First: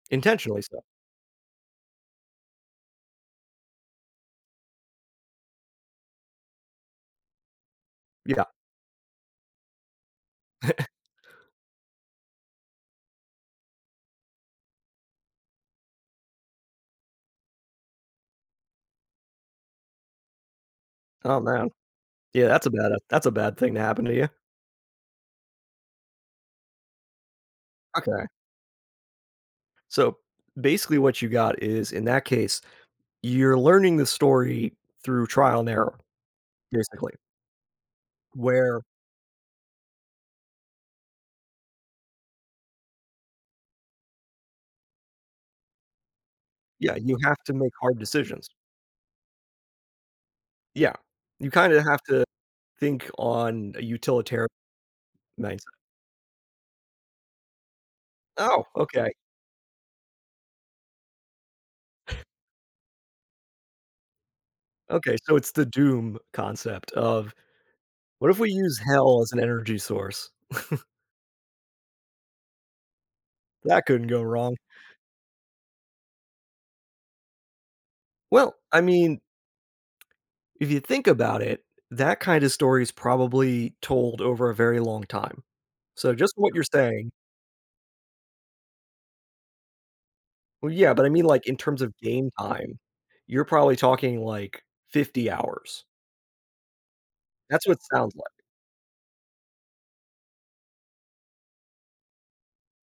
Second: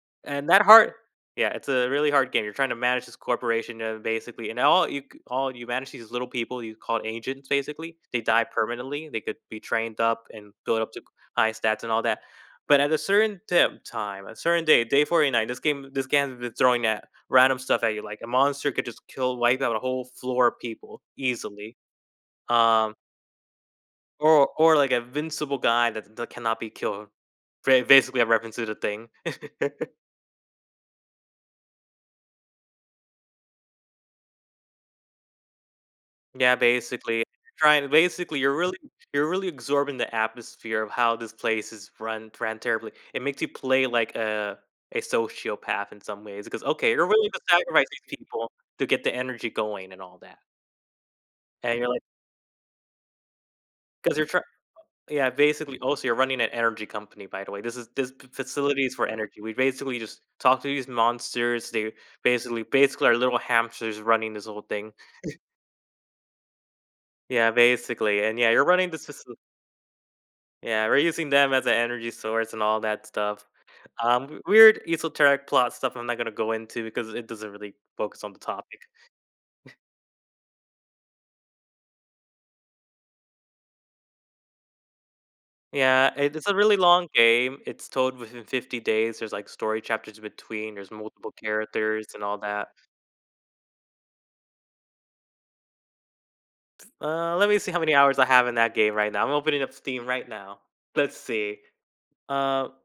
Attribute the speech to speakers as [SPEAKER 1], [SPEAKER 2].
[SPEAKER 1] And
[SPEAKER 2] Intentionally
[SPEAKER 1] that
[SPEAKER 2] so
[SPEAKER 1] hard yeah, it's a really hard game, you're trying to manage this corporation, uh, basically, and all you c all you manage these little people you call agents, basically, they die
[SPEAKER 2] Yeah.
[SPEAKER 1] permanently, they could be trained up and build up to c high stats and all that. But at a certain tim time, a certain day, day 49, this game this game has been throwing at random stuff at you, like, a monster could just kill wipe out a whole floor a people
[SPEAKER 2] Oh man.
[SPEAKER 1] easily,
[SPEAKER 2] Yeah, that's a bad
[SPEAKER 1] um
[SPEAKER 2] that's a bad thing to happen to you.
[SPEAKER 1] or or, like, invincible guy tha that cannot be killed. Ba basically
[SPEAKER 2] Okay.
[SPEAKER 1] a reference to The Thing.
[SPEAKER 2] So, basically what you got is, in that case, you're learning the story through trial and error,
[SPEAKER 1] Yeah,
[SPEAKER 2] basically.
[SPEAKER 1] basically trying basically you're really
[SPEAKER 2] Where
[SPEAKER 1] you're really absorbing the atmosphere of how this place is run ran terribly, it makes you play like a a sociopath in some ways, 'cause, okay,
[SPEAKER 2] Yeah,
[SPEAKER 1] you're
[SPEAKER 2] you
[SPEAKER 1] willing to
[SPEAKER 2] have to make
[SPEAKER 1] sacrifice
[SPEAKER 2] hard
[SPEAKER 1] these
[SPEAKER 2] decisions.
[SPEAKER 1] people to get the energy going and all that.
[SPEAKER 2] Yeah, you kind
[SPEAKER 1] And
[SPEAKER 2] of
[SPEAKER 1] you're
[SPEAKER 2] have
[SPEAKER 1] like
[SPEAKER 2] to think on a
[SPEAKER 1] 'Cause you're, tr
[SPEAKER 2] utilitar
[SPEAKER 1] yeah,
[SPEAKER 2] nice.
[SPEAKER 1] basically, also you're running an energy company, by the way. This is this f
[SPEAKER 2] Oh,
[SPEAKER 1] facilities for
[SPEAKER 2] okay.
[SPEAKER 1] energy, we basically just talk to these monsters, they basically basically our little hamsters running this whole thing.
[SPEAKER 2] Okay, so it's the doom concept of,
[SPEAKER 1] Yeah, basically,
[SPEAKER 2] "What
[SPEAKER 1] and
[SPEAKER 2] if
[SPEAKER 1] yeah,
[SPEAKER 2] we
[SPEAKER 1] you're
[SPEAKER 2] use
[SPEAKER 1] running this
[SPEAKER 2] hell as
[SPEAKER 1] facil
[SPEAKER 2] an energy source?"
[SPEAKER 1] Yeah, we're using them as an energy source and all that stuff,
[SPEAKER 2] That couldn't go
[SPEAKER 1] um,
[SPEAKER 2] wrong.
[SPEAKER 1] weird esoteric plot stuff I'm not gonna go into because it doesn't really focus on the
[SPEAKER 2] Well,
[SPEAKER 1] topic.
[SPEAKER 2] I mean, if you think about it, that kinda story is probably told over a very long time.
[SPEAKER 1] Yeah,
[SPEAKER 2] So just
[SPEAKER 1] it it's
[SPEAKER 2] what
[SPEAKER 1] a
[SPEAKER 2] you're
[SPEAKER 1] really long
[SPEAKER 2] saying
[SPEAKER 1] game, it's told within 50 days, there's, like, story chapters in
[SPEAKER 2] Well
[SPEAKER 1] between, there's
[SPEAKER 2] yeah, but I mean,
[SPEAKER 1] multiple
[SPEAKER 2] like, in terms of
[SPEAKER 1] characters and
[SPEAKER 2] game
[SPEAKER 1] all that.
[SPEAKER 2] time, you're probably talking, like, 50 hours.
[SPEAKER 1] Uh, let me
[SPEAKER 2] That's
[SPEAKER 1] see
[SPEAKER 2] what
[SPEAKER 1] how
[SPEAKER 2] it
[SPEAKER 1] many
[SPEAKER 2] sounds
[SPEAKER 1] hours I
[SPEAKER 2] like.
[SPEAKER 1] have in that game right now; I'm opening up Steam right now. Let's see, uh